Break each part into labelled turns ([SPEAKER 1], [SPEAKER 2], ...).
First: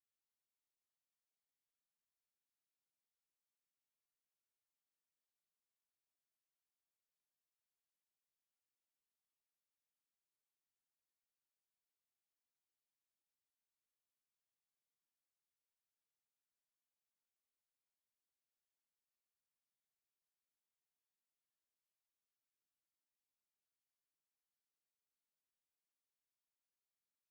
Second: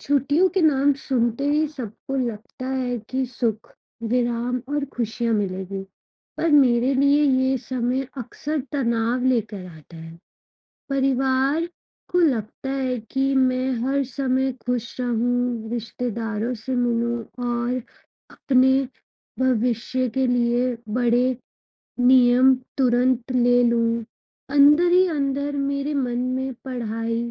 [SPEAKER 1] छुट्टियों के नाम सुनते ही सबको लगता है कि सुख, विराम और खुशियां मिलेगी। पर मेरे लिए ये समय अक्सर तनाव लेकर आता है। परिवार को लगता है कि मैं हर समय खुश रहूं, रिश्तेदारों से मिलूं और अपने भविष्य के लिए बड़े नियम तुरंत ले लूं। अंदर ही अंदर मेरे मन में पढ़ाई,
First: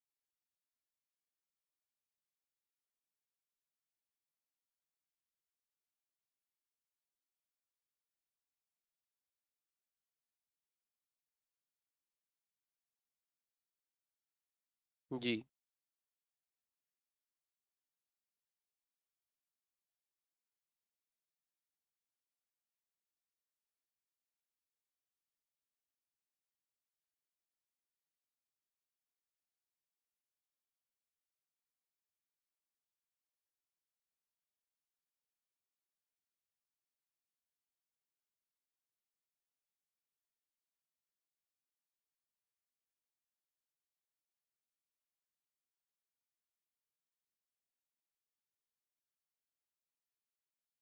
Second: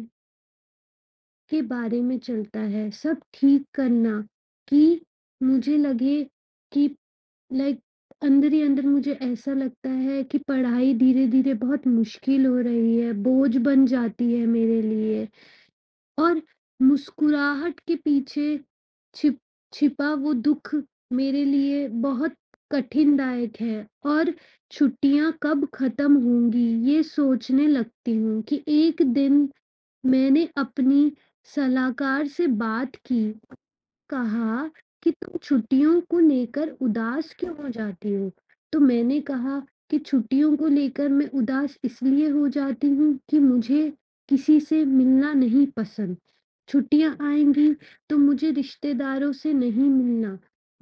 [SPEAKER 1] के बारे में चलता है, सब ठीक करना कि मुझे लगे कि लाइक अंदर ही अंदर मुझे ऐसा लगता है कि पढ़ाई धीरे-धीरे बहुत मुश्किल हो रही है, बोझ बन जाती है मेरे लिए
[SPEAKER 2] जी।
[SPEAKER 1] और मुस्कुराहट के पीछे छिप छिपा वो दुःख मेरे लिए बहुत कठिनदायक है और छुट्टियाँ कब खत्म होंगी, ये सोचने लगती हूँ कि एक दिन मैंने अपनी सलाहकार से बात की कहा कि तुम छुट्टियों को लेकर उदास क्यों हो जाती हो? तो मैंने कहा कि छुट्टियों को लेकर मैं उदास इसलिए हो जाती हूँ कि मुझे किसी से मिलना नहीं पसंद। छुट्टियाँ आएँगी तो मुझे रिश्तेदारों से नहीं मिलना,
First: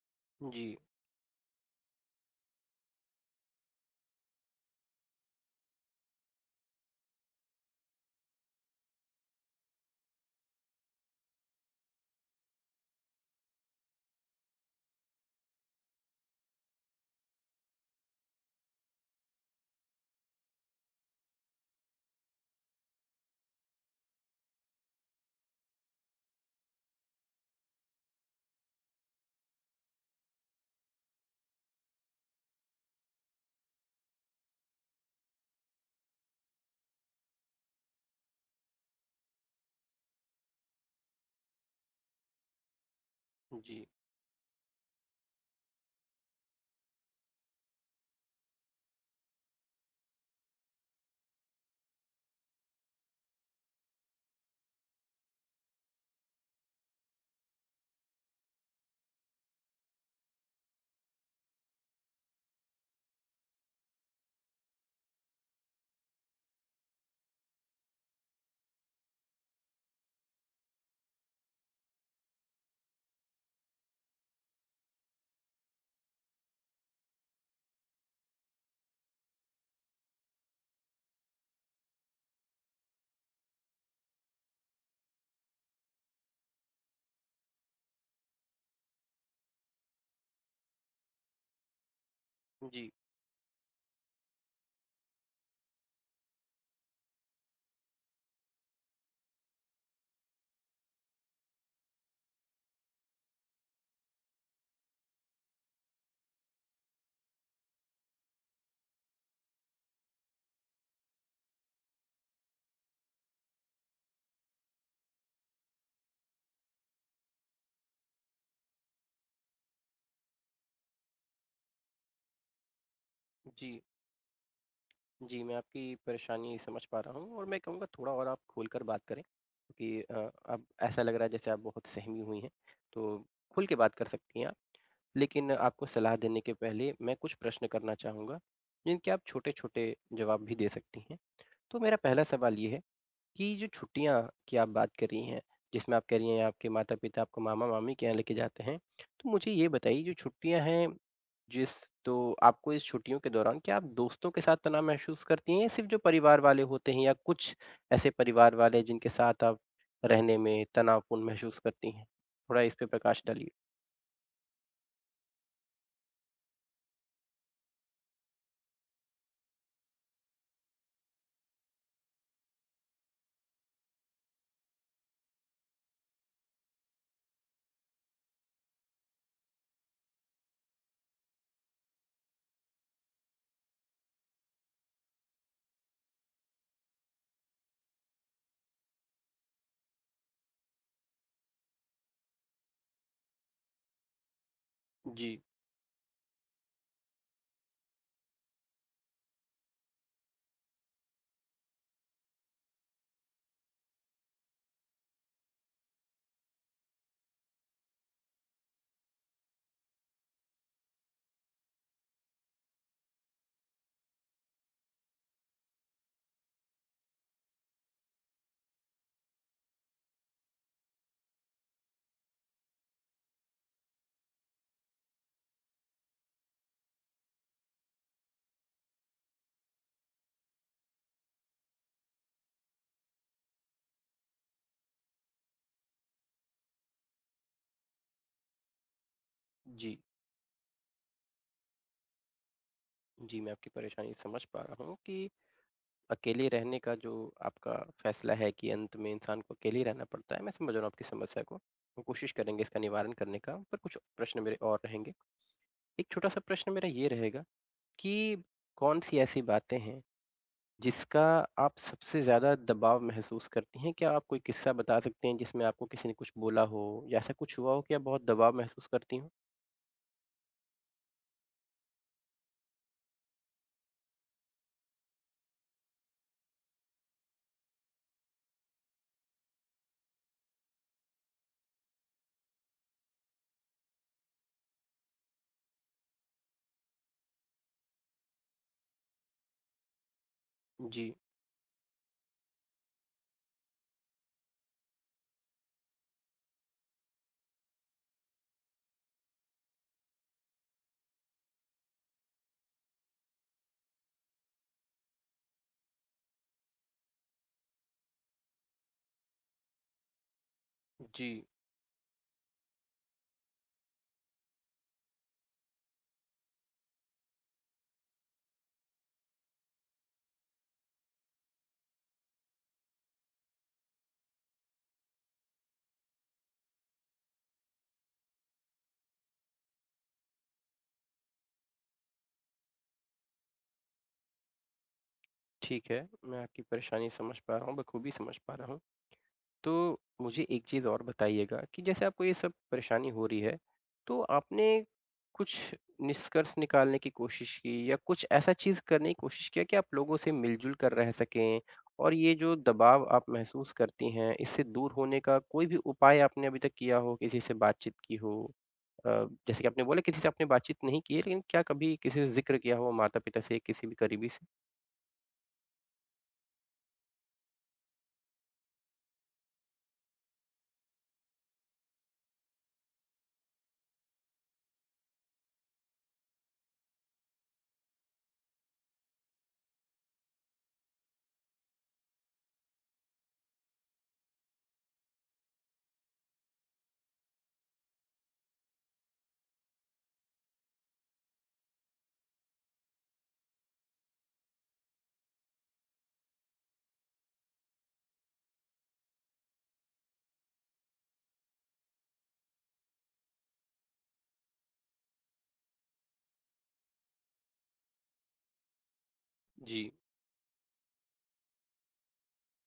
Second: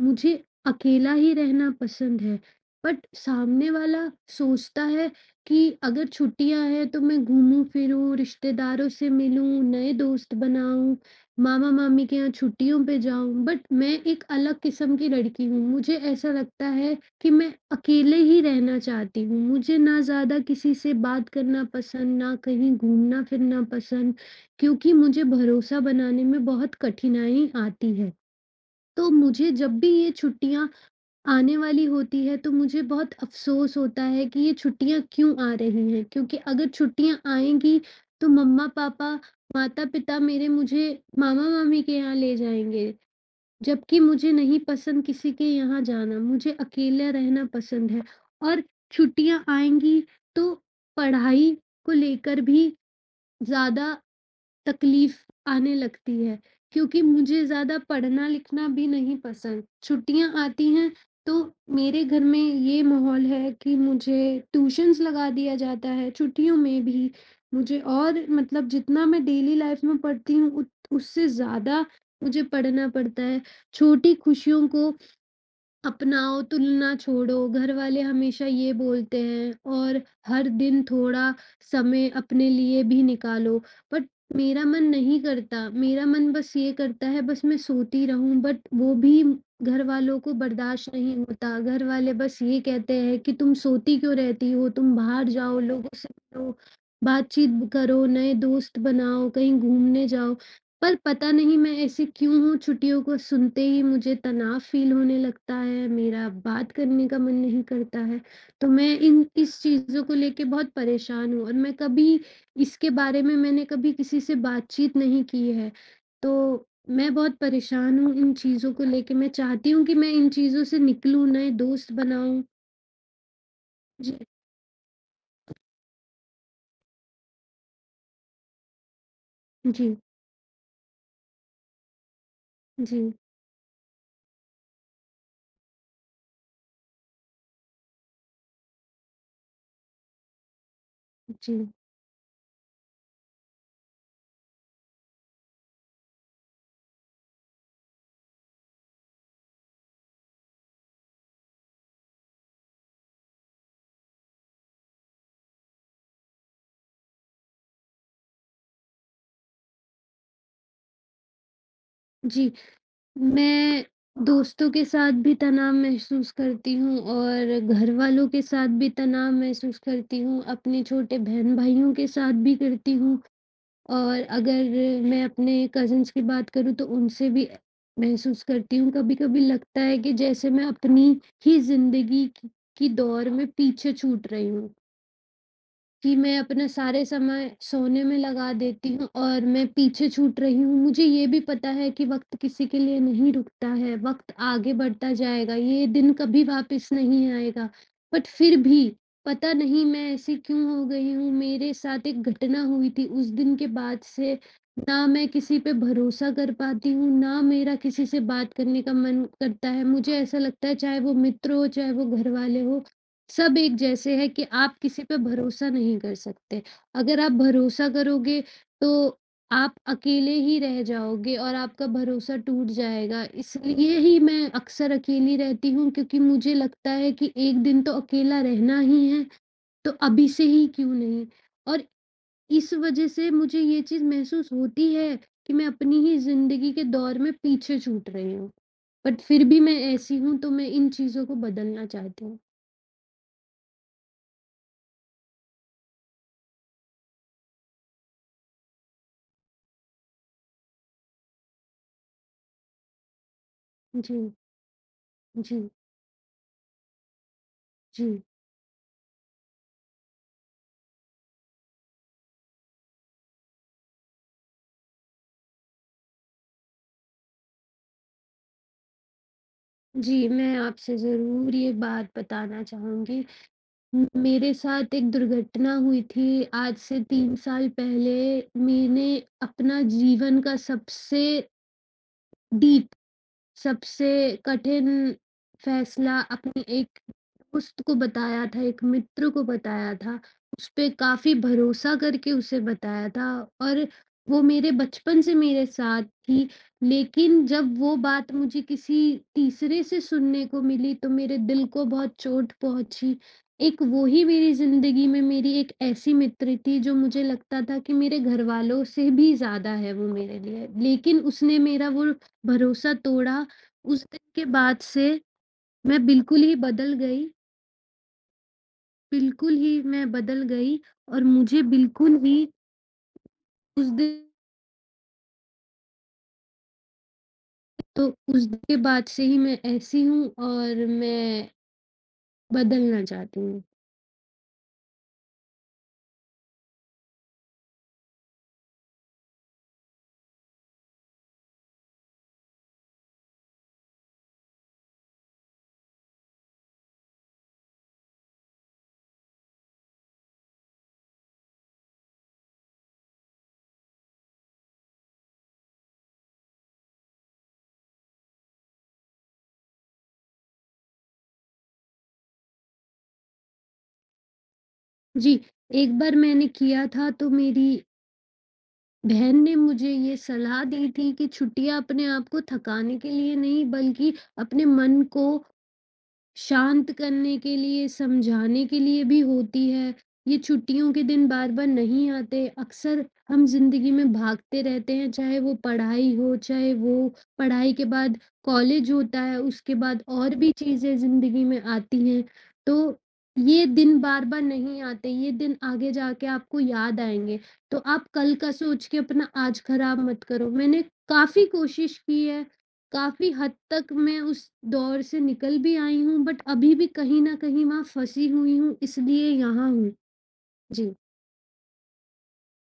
[SPEAKER 1] मुझे
[SPEAKER 2] जी।
[SPEAKER 1] अकेला ही रहना पसंद है। बट सामने वाला सोचता है कि अगर छुट्टियाँ हैं तो मैं घूमूँ फिरूँ, रिश्तेदारों से मिलूँ, नए दोस्त बनाऊँ। मामा-मामी के यहाँ छुट्टियों पे जाऊँ, बट मैं एक अलग किस्म की लड़की हूँ। मुझे ऐसा लगता है कि मैं अकेले ही रहना चाहती हूँ। मुझे ना ज़्यादा किसी से बात करना पसंद, ना कहीं घूमना-फिरना पसंद, क्योंकि मुझे भरोसा बनाने में बहुत कठिनाई आती है। तो मुझे जब भी ये छुट्टियाँ आने वाली होती है तो मुझे बहुत अफ़सोस होता है कि ये छुट्टियाँ क्यों आ रही हैं क्योंकि अगर छुट्टियाँ आएँगी तो मम्मा-पापा, माता-पिता मेरे मुझे मामा-मामी के यहाँ ले जाएँगे,
[SPEAKER 2] जी।
[SPEAKER 1] जबकि मुझे नहीं पसंद किसी के यहाँ जाना, मुझे अकेला रहना पसंद है और छुट्टियाँ आएँगी तो पढ़ाई को लेकर भी ज़्यादा तकलीफ आने लगती है क्योंकि मुझे ज़्यादा पढ़ना-लिखना भी नहीं पसंद। छुट्टियाँ आती हैं तो मेरे घर में ये माहौल है कि मुझे ट्यूशन्स लगा दिया जाता है छुट्टियों में भी। मुझे और मतलब जितना मैं डेली लाइफ में पढ़ती हूँ उत उससे ज़्यादा मुझे पढ़ना पड़ता है। छोटी खुशियों को अपनाओ, तुलना छोड़ो, घरवाले हमेशा ये बोलते हैं और हर दिन थोड़ा समय अपने लिए भी निकालो, बट मेरा मन नहीं करता, मेरा मन बस ये करता है बस मैं सोती रहूँ बट वो भी घरवालों को बर्दाश्त नहीं होता, घरवाले बस ये
[SPEAKER 2] जी।
[SPEAKER 1] कहते हैं कि तुम सोती क्यों रहती हो? तुम बाहर जाओ, लोगों से मिलो, बातचीत करो, नए दोस्त बनाओ, कहीं घूमने जाओ। पर पता नहीं मैं ऐसे क्यों हूँ, छुट्टियों को सुनते ही मुझे तनाव फ़ील होने लगता है, मेरा बात करने का मन नहीं करता है। तो मैं इन इस चीज़ों को लेके बहुत परेशान हूँ और मैं कभी इसके बारे में मैंने कभी किसी से बातचीत नहीं की है। तो मैं बहुत परेशान हूँ इन चीज़ों को लेके, मैं चाहती हूँ कि मैं इन चीज़ों से निकलूँ, नए दोस्त बनाऊँ।
[SPEAKER 2] जी।
[SPEAKER 1] जी,
[SPEAKER 2] जी। मैं आपकी परेशानी समझ पा रहा हूँ और मैं कहूँगा थोड़ा और आप खुलकर बात करें
[SPEAKER 1] जी,
[SPEAKER 2] क्योंकि अब ऐसा लग रहा है जैसे आप बहुत सहमी हुई हैं,
[SPEAKER 1] जी,
[SPEAKER 2] तो खुल के बात कर सकती हैं आप। लेकिन आपको सलाह देने के पहले मैं कुछ प्रश्न करना चाहूँगा, जिनके आप छोटे-छोटे जवाब भी दे सकती हैं।
[SPEAKER 1] जी,
[SPEAKER 2] तो मेरा पहला सवाल ये है कि जो छुट्टियाँ की आप बात कर रही हैं, जिसमें आप कह रही हैं आपके माता-पिता आपको मामा-मामी के यहाँ लेके जाते हैं, तो मुझे ये बताइए जो छुट्टियाँ हैं जिस तो आपको इस छुट्टियों के दौरान क्या आप दोस्तों के साथ तनाव महसूस करती हैं, या सिर्फ़ जो परिवार वाले होते हैं, या कुछ ऐसे परिवार वाले हैं जिनके साथ आप रहने में तनावपूर्ण महसूस करती हैं?
[SPEAKER 1] जी।
[SPEAKER 2] थोड़ा इस पे प्रकाश डालिए।
[SPEAKER 1] मैं दोस्तों के साथ भी तनाव महसूस करती हूँ और घरवालों के साथ भी तनाव महसूस करती हूँ, अपने छोटे बहन-भाइयों के साथ भी करती हूँ और अगर मैं अपने कज़िन्स की बात करूँ तो उनसे भी महसूस करती हूँ। कभी-कभी लगता है कि जैसे मैं अपनी ही ज़िंदगी की दौर में पीछे छूट रही हूँ। कि मैं अपना सारे समय सोने में लगा देती हूँ और मैं पीछे छूट रही हूँ। मुझे ये भी पता है कि वक़्त किसी के लिए नहीं रुकता है, वक़्त आगे बढ़ता
[SPEAKER 2] जी।
[SPEAKER 1] जाएगा, ये दिन कभी वापस नहीं आएगा। बट फिर भी पता नहीं मैं ऐसी क्यों हो गई हूँ, मेरे साथ एक घटना हुई थी, उस दिन के बाद से ना मैं किसी पे भरोसा कर पाती हूँ, ना मेरा किसी से बात करने का मन करता है। मुझे ऐसा लगता है चाहे वो मित्र हो, चाहे वो घरवाले हो, सब एक जैसे हैं कि आप किसी पे भरोसा नहीं कर सकते। अगर आप भरोसा करोगे तो आप अकेले ही रह जाओगे और आपका भरोसा टूट जाएगा। इसलिए ही मैं अक्सर अकेली रहती हूँ क्योंकि मुझे लगता है कि एक दिन तो अकेला रहना ही है, तो अभी से ही क्यों नहीं? और इस वज़ह से मुझे ये चीज़ महसूस होती है कि मैं अपनी ही ज़िंदगी के दौर में पीछे छूट रही हूँ। बट फिर भी मैं
[SPEAKER 2] जी।
[SPEAKER 1] ऐसी हूँ तो मैं इन चीज़ों को बदलना चाहती हूँ।
[SPEAKER 2] जी, मैं आपकी परेशानी समझ पा रहा हूँ कि अकेले रहने का जो आपका फैसला है कि अंत में इंसान को अकेले ही रहना पड़ता है, मैं समझ रहा हूँ आपकी समस्या को। हम कोशिश करेंगे इसका निवारण करने का, पर कुछ
[SPEAKER 1] जी,
[SPEAKER 2] प्रश्न मेरे और रहेंगे।
[SPEAKER 1] जी।
[SPEAKER 2] एक छोटा-सा प्रश्न मेरा ये रहेगा
[SPEAKER 1] जी।
[SPEAKER 2] कि कौन-सी ऐसी बातें हैं, जिसका आप सबसे ज़्यादा दबाव महसूस करती हैं? क्या आप कोई किस्सा बता सकते हैं जिसमें आपको किसी ने कुछ बोला हो या ऐसा कुछ हुआ हो कि आप बहुत दबाव महसूस करती हों?
[SPEAKER 1] जी, मैं आपसे ज़रूर ये बात बताना चाहूँगी। म मेरे साथ एक दुर्घटना हुई थी आज से 3 साल पहले। मैंने अपना जीवन का सबसे डीप सबसे कठिन फैसला अपने एक दोस्त को बताया था, एक मित्र को बताया था। उसपे
[SPEAKER 2] जी।
[SPEAKER 1] काफ़ी भरोसा करके उसे बताया था और वो मेरे बचपन से मेरे साथ थी, लेकिन जब वो बात मुझे किसी तीसरे से सुनने को मिली तो मेरे दिल को बहुत चोट पहुँची। एक वो ही मेरी ज़िंदगी में मेरी एक ऐसी मित्र थी जो मुझे लगता था कि मेरे घरवालों से भी ज़्यादा है वो मेरे लिए, लेकिन
[SPEAKER 2] जी।
[SPEAKER 1] उसने मेरा वो भरोसा तोड़ा उस दिन के बाद से मैं बिल्कुल ही बदल गई, बिल्कुल ही मैं बदल गई और मुझे बिल्कुल ही उस दिन तो उस दिन के बाद से ही मैं ऐसी हूँ और मैं बदलना चाहती हूँ।
[SPEAKER 2] ठीक है। मैं आपकी परेशानी समझ पा रहा हूँ, बखूबी समझ पा रहा हूँ। तो मुझे एक चीज़ और बताइएगा कि जैसे आपको ये सब परेशानी हो रही है, तो आपने कुछ निष्कर्ष निकालने की कोशिश की, या कुछ ऐसा चीज़ करने की कोशिश किया कि आप लोगों से मिलजुल कर रह सकें, और ये जो दबाव आप महसूस करती हैं, इससे दूर होने का कोई भी उपाय आपने अभी तक किया हो, किसी से बातचीत की हो? अ, जैसे कि आपने बोला किसी से आपने बातचीत नहीं की है, लेकिन क्या कभी किसी से ज़िक्र किया हो माता-पिता से, किसी भी करीबी से?
[SPEAKER 1] जी, एक बार मैंने किया था तो मेरी बहन ने मुझे ये सलाह दी थी कि छुट्टियाँ अपने आप को थकाने के लिए नहीं बल्कि अपने मन को शांत करने के लिए, समझाने के लिए भी होती है। ये छुट्टियों के दिन बार-बार नहीं आते। अक्सर हम ज़िंदगी में भागते रहते हैं, चाहे वो पढ़ाई हो, चाहे वो पढ़ाई के बाद कॉलेज होता है, उसके बाद और भी चीज़ें ज़िंदगी में आती हैं। तो ये दिन बार-बार नहीं आते, ये दिन आगे जाके आपको याद आएँगे। तो आप कल का सोच के अपना आज खराब मत करो। मैंने काफ़ी कोशिश की है काफ़ी हद तक मैं उस दौर से निकल भी आई हूँ बट अभी भी कहीं न कहीं वहाँ फँसी हुई हूँ इसलिए यहाँ
[SPEAKER 2] जी।
[SPEAKER 1] हूँ। जी,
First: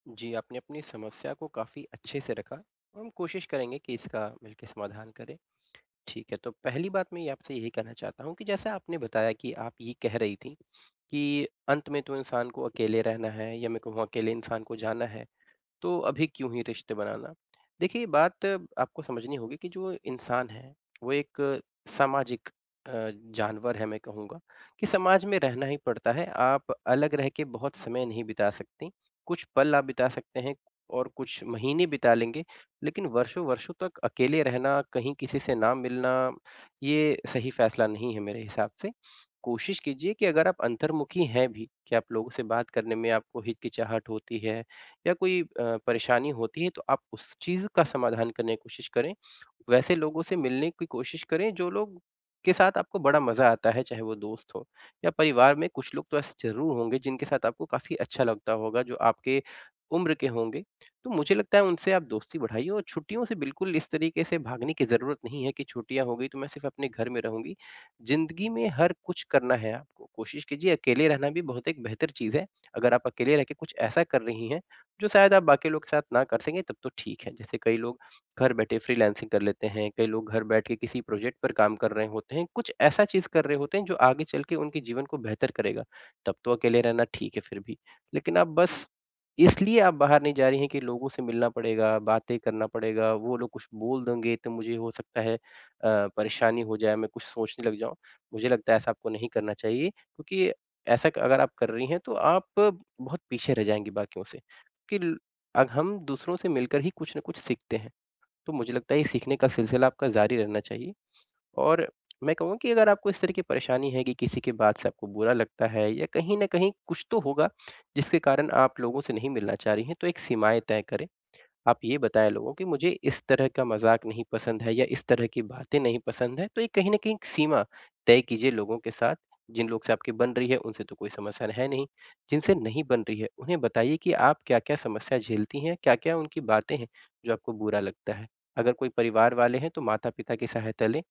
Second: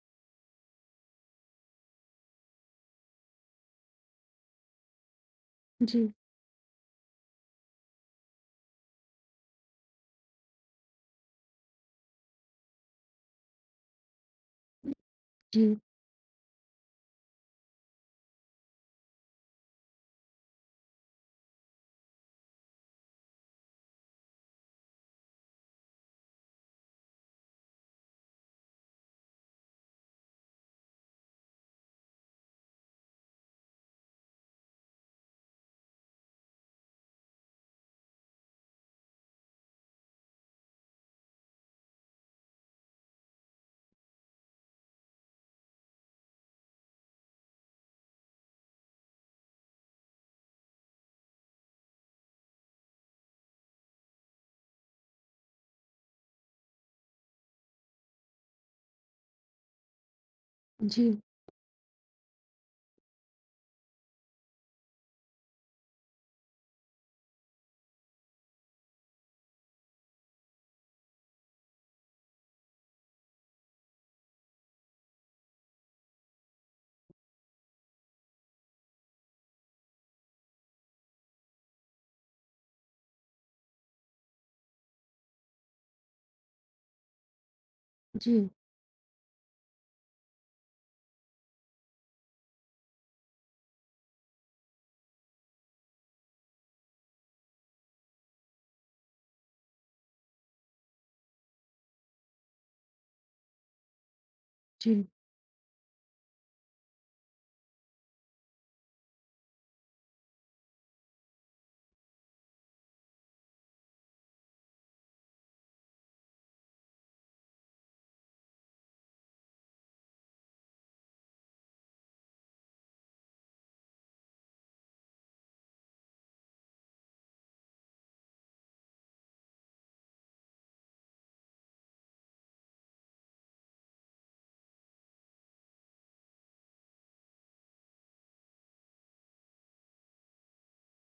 [SPEAKER 2] जी, आपने अपनी समस्या को काफ़ी अच्छे से रखा, और हम कोशिश करेंगे कि इसका मिलके समाधान करें।
[SPEAKER 1] जी,
[SPEAKER 2] ठीक है, तो पहली बात मैं ये आपसे यही कहना चाहता हूँ कि जैसा आपने बताया कि आप ये कह रही थीं कि अंत में तो इंसान को अकेले रहना है, या मेरे को वहाँ अकेले इंसान को जाना है।
[SPEAKER 1] जी,
[SPEAKER 2] तो अभी क्यों ही रिश्ते बनाना? देखिए, बात आपको समझनी होगी कि जो इंसान है, वो एक सामाजिक अ, जानवर है मैं कहूँगा, कि समाज में रहना ही पड़ता है। आप अलग रह के बहुत समय नहीं बिता सकतीं। कुछ पल आप बिता सकते हैं और कुछ महीने बिता लेंगे, लेकिन वर्षों-वर्षों तक अकेले रहना, कहीं किसी से ना मिलना, ये सही फैसला नहीं है मेरे हिसाब से। कोशिश कीजिए कि अगर आप अंतर्मुखी हैं भी, कि आप लोगों से बात करने में आपको हिचकिचाहट होती है या कोई परेशानी होती है, तो आप उस चीज़ का समाधान करने की कोशिश करें। वैसे लोगों से मिलने की कोशिश करें जो लोग के साथ आपको बड़ा मज़ा आता है, चाहे वो दोस्त हो या परिवार में कुछ लोग तो ऐसे ज़रूर होंगे जिनके साथ आपको काफ़ी अच्छा लगता होगा, जो आपके उम्र के होंगे। तो
[SPEAKER 1] जी,
[SPEAKER 2] मुझे लगता है उनसे आप दोस्ती बढ़ाइए, और छुट्टियों से बिल्कुल इस तरीके से भागने की ज़रूरत नहीं है कि छुट्टियाँ हो गई तो मैं सिर्फ़ अपने घर में रहूँगी। ज़िंदगी में हर कुछ करना है आपको, कोशिश कीजिए। अकेले रहना भी बहुत एक बेहतर चीज़ है। अगर आप अकेले रह के कुछ ऐसा कर रही हैं जो शायद आप बाकी लोग के साथ ना कर सकें, तब तो ठीक है। जैसे कई लोग घर बैठे फ्रीलांसिंग कर लेते हैं, कई लोग घर बैठ के किसी प्रोजेक्ट पर काम कर रहे होते हैं, कुछ ऐसा चीज़ कर रहे होते हैं जो आगे चल के उनके जीवन को बेहतर करेगा, तब तो अकेले रहना ठीक है फिर भी। लेकिन आप
[SPEAKER 1] जी,
[SPEAKER 2] बस इसलिए आप बाहर नहीं जा रही हैं कि लोगों से मिलना पड़ेगा, बातें करना पड़ेगा, वो लोग कुछ बोल देंगे तो मुझे हो सकता है परेशानी हो जाए, मैं कुछ सोचने लग जाऊँ। मुझे लगता है ऐसा आपको नहीं करना चाहिए, क्योंकि ऐसा अगर आप कर रही हैं तो आप बहुत पीछे रह जाएँगी बाकियों से। कि
[SPEAKER 1] जी।
[SPEAKER 2] ल अब हम दूसरों से मिलकर ही कुछ न कुछ सीखते हैं। तो मुझे लगता है ये सीखने का सिलसिला आपका जारी रहना चाहिए। और मैं कहूँगा कि अगर आपको इस तरह की परेशानी है कि किसी की बात से आपको बुरा लगता है, या कहीं न कहीं कुछ तो होगा जिसके कारण आप लोगों से नहीं मिलना चाह रही हैं, तो एक सीमाएँ तय करें। आप ये बताएँ लोगों कि मुझे इस तरह का मज़ाक नहीं पसंद है, या इस तरह की बातें नहीं पसंद है, तो ये कहीं न कहीं एक सीमा तय कीजिए लोगों के साथ। जिन लोग से आपकी बन रही है उनसे तो कोई समस्या है नहीं, जिनसे नहीं बन रही है उन्हें बताइए कि आप क्या-क्या समस्या झेलती हैं, क्या-क्या उनकी बातें हैं जो आपको बुरा लगता है। अगर कोई परिवार वाले हैं तो माता-पिता की सहायता लें,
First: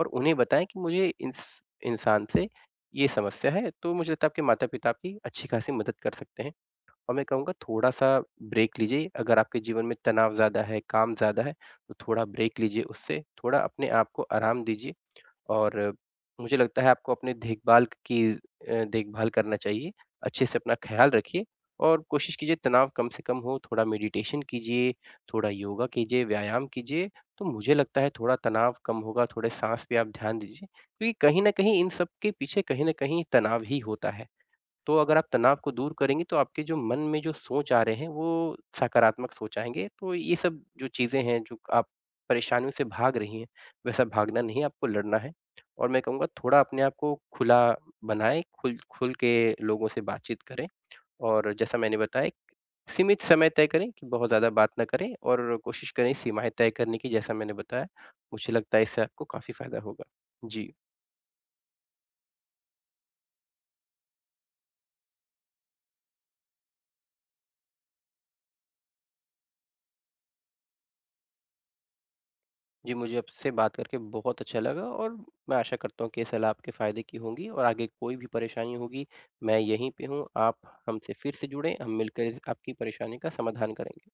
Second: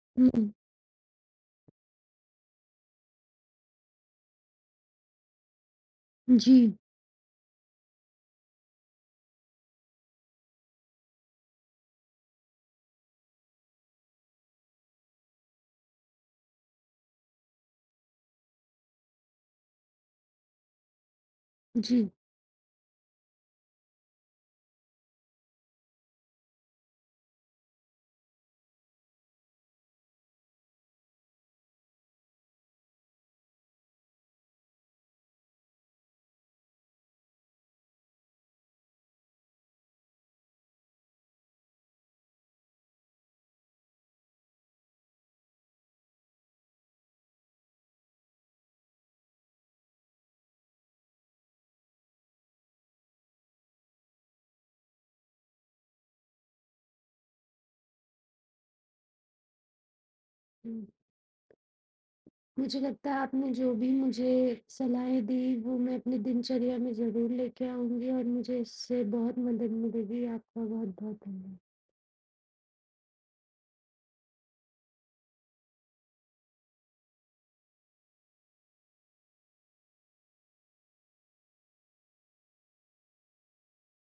[SPEAKER 2] और उन्हें
[SPEAKER 1] हुँ,
[SPEAKER 2] बताएँ कि मुझे इस इंसान से ये समस्या है, तो मुझे लगता है आपके माता-पिता आपकी अच्छी खासी मदद कर सकते हैं।
[SPEAKER 1] जी,
[SPEAKER 2] और मैं कहूँगा थोड़ा-सा ब्रेक लीजिए। अगर आपके जीवन में तनाव ज़्यादा है, काम ज़्यादा है, तो थोड़ा ब्रेक लीजिए उससे, थोड़ा अपने आप को आराम दीजिए। और मुझे लगता है आपको अपने देखभाल करना चाहिए, अच्छे से अपना ख़्याल रखिए। और
[SPEAKER 1] जी।
[SPEAKER 2] कोशिश कीजिए तनाव कम से कम हो, थोड़ा मेडिटेशन कीजिए, थोड़ा योगा कीजिए, व्यायाम कीजिए, तो मुझे लगता है थोड़ा तनाव कम होगा। थोड़े साँस पे आप ध्यान दीजिए, क्योंकि कहीं न कहीं इन सब के पीछे कहीं न कहीं तनाव ही होता है। तो अगर आप तनाव को दूर करेंगी तो आपके जो मन में जो सोच आ रहे हैं वो सकारात्मक सोच आएँगे। तो ये सब जो चीज़ें हैं जो आप परेशानियों से भाग रही हैं, वैसा भागना नहीं है, आपको लड़ना है। और मैं कहूँगा थोड़ा अपने आप को खुला बनाएँ, खुल खुल के लोगों से बातचीत करें, और जैसा मैंने बताया सीमित समय तय करें कि बहुत ज़्यादा बात ना करें, और कोशिश करें सीमाएँ तय करने की जैसा मैंने बताया। मुझे लगता है इससे आपको काफ़ी फ़ायदा होगा। जी।
[SPEAKER 1] हुँ, मुझे लगता है आपने जो भी मुझे सलाहें दी वो मैं अपनी दिनचर्या में ज़रूर लेके आऊँगी और मुझे इससे बहुत मदद मिलेगी। आपका बहुत-बहुत धन्यवाद।
[SPEAKER 2] जी, मुझे आपसे बात करके बहुत अच्छा लगा, और मैं आशा करता हूँ कि ये सलाह आपके फ़ायदे की होंगी, और आगे कोई भी परेशानी होगी, मैं यहीं पे हूँ। आप हमसे फिर से जुड़ें, हम मिलकर इस आपकी परेशानी का समाधान करेंगे।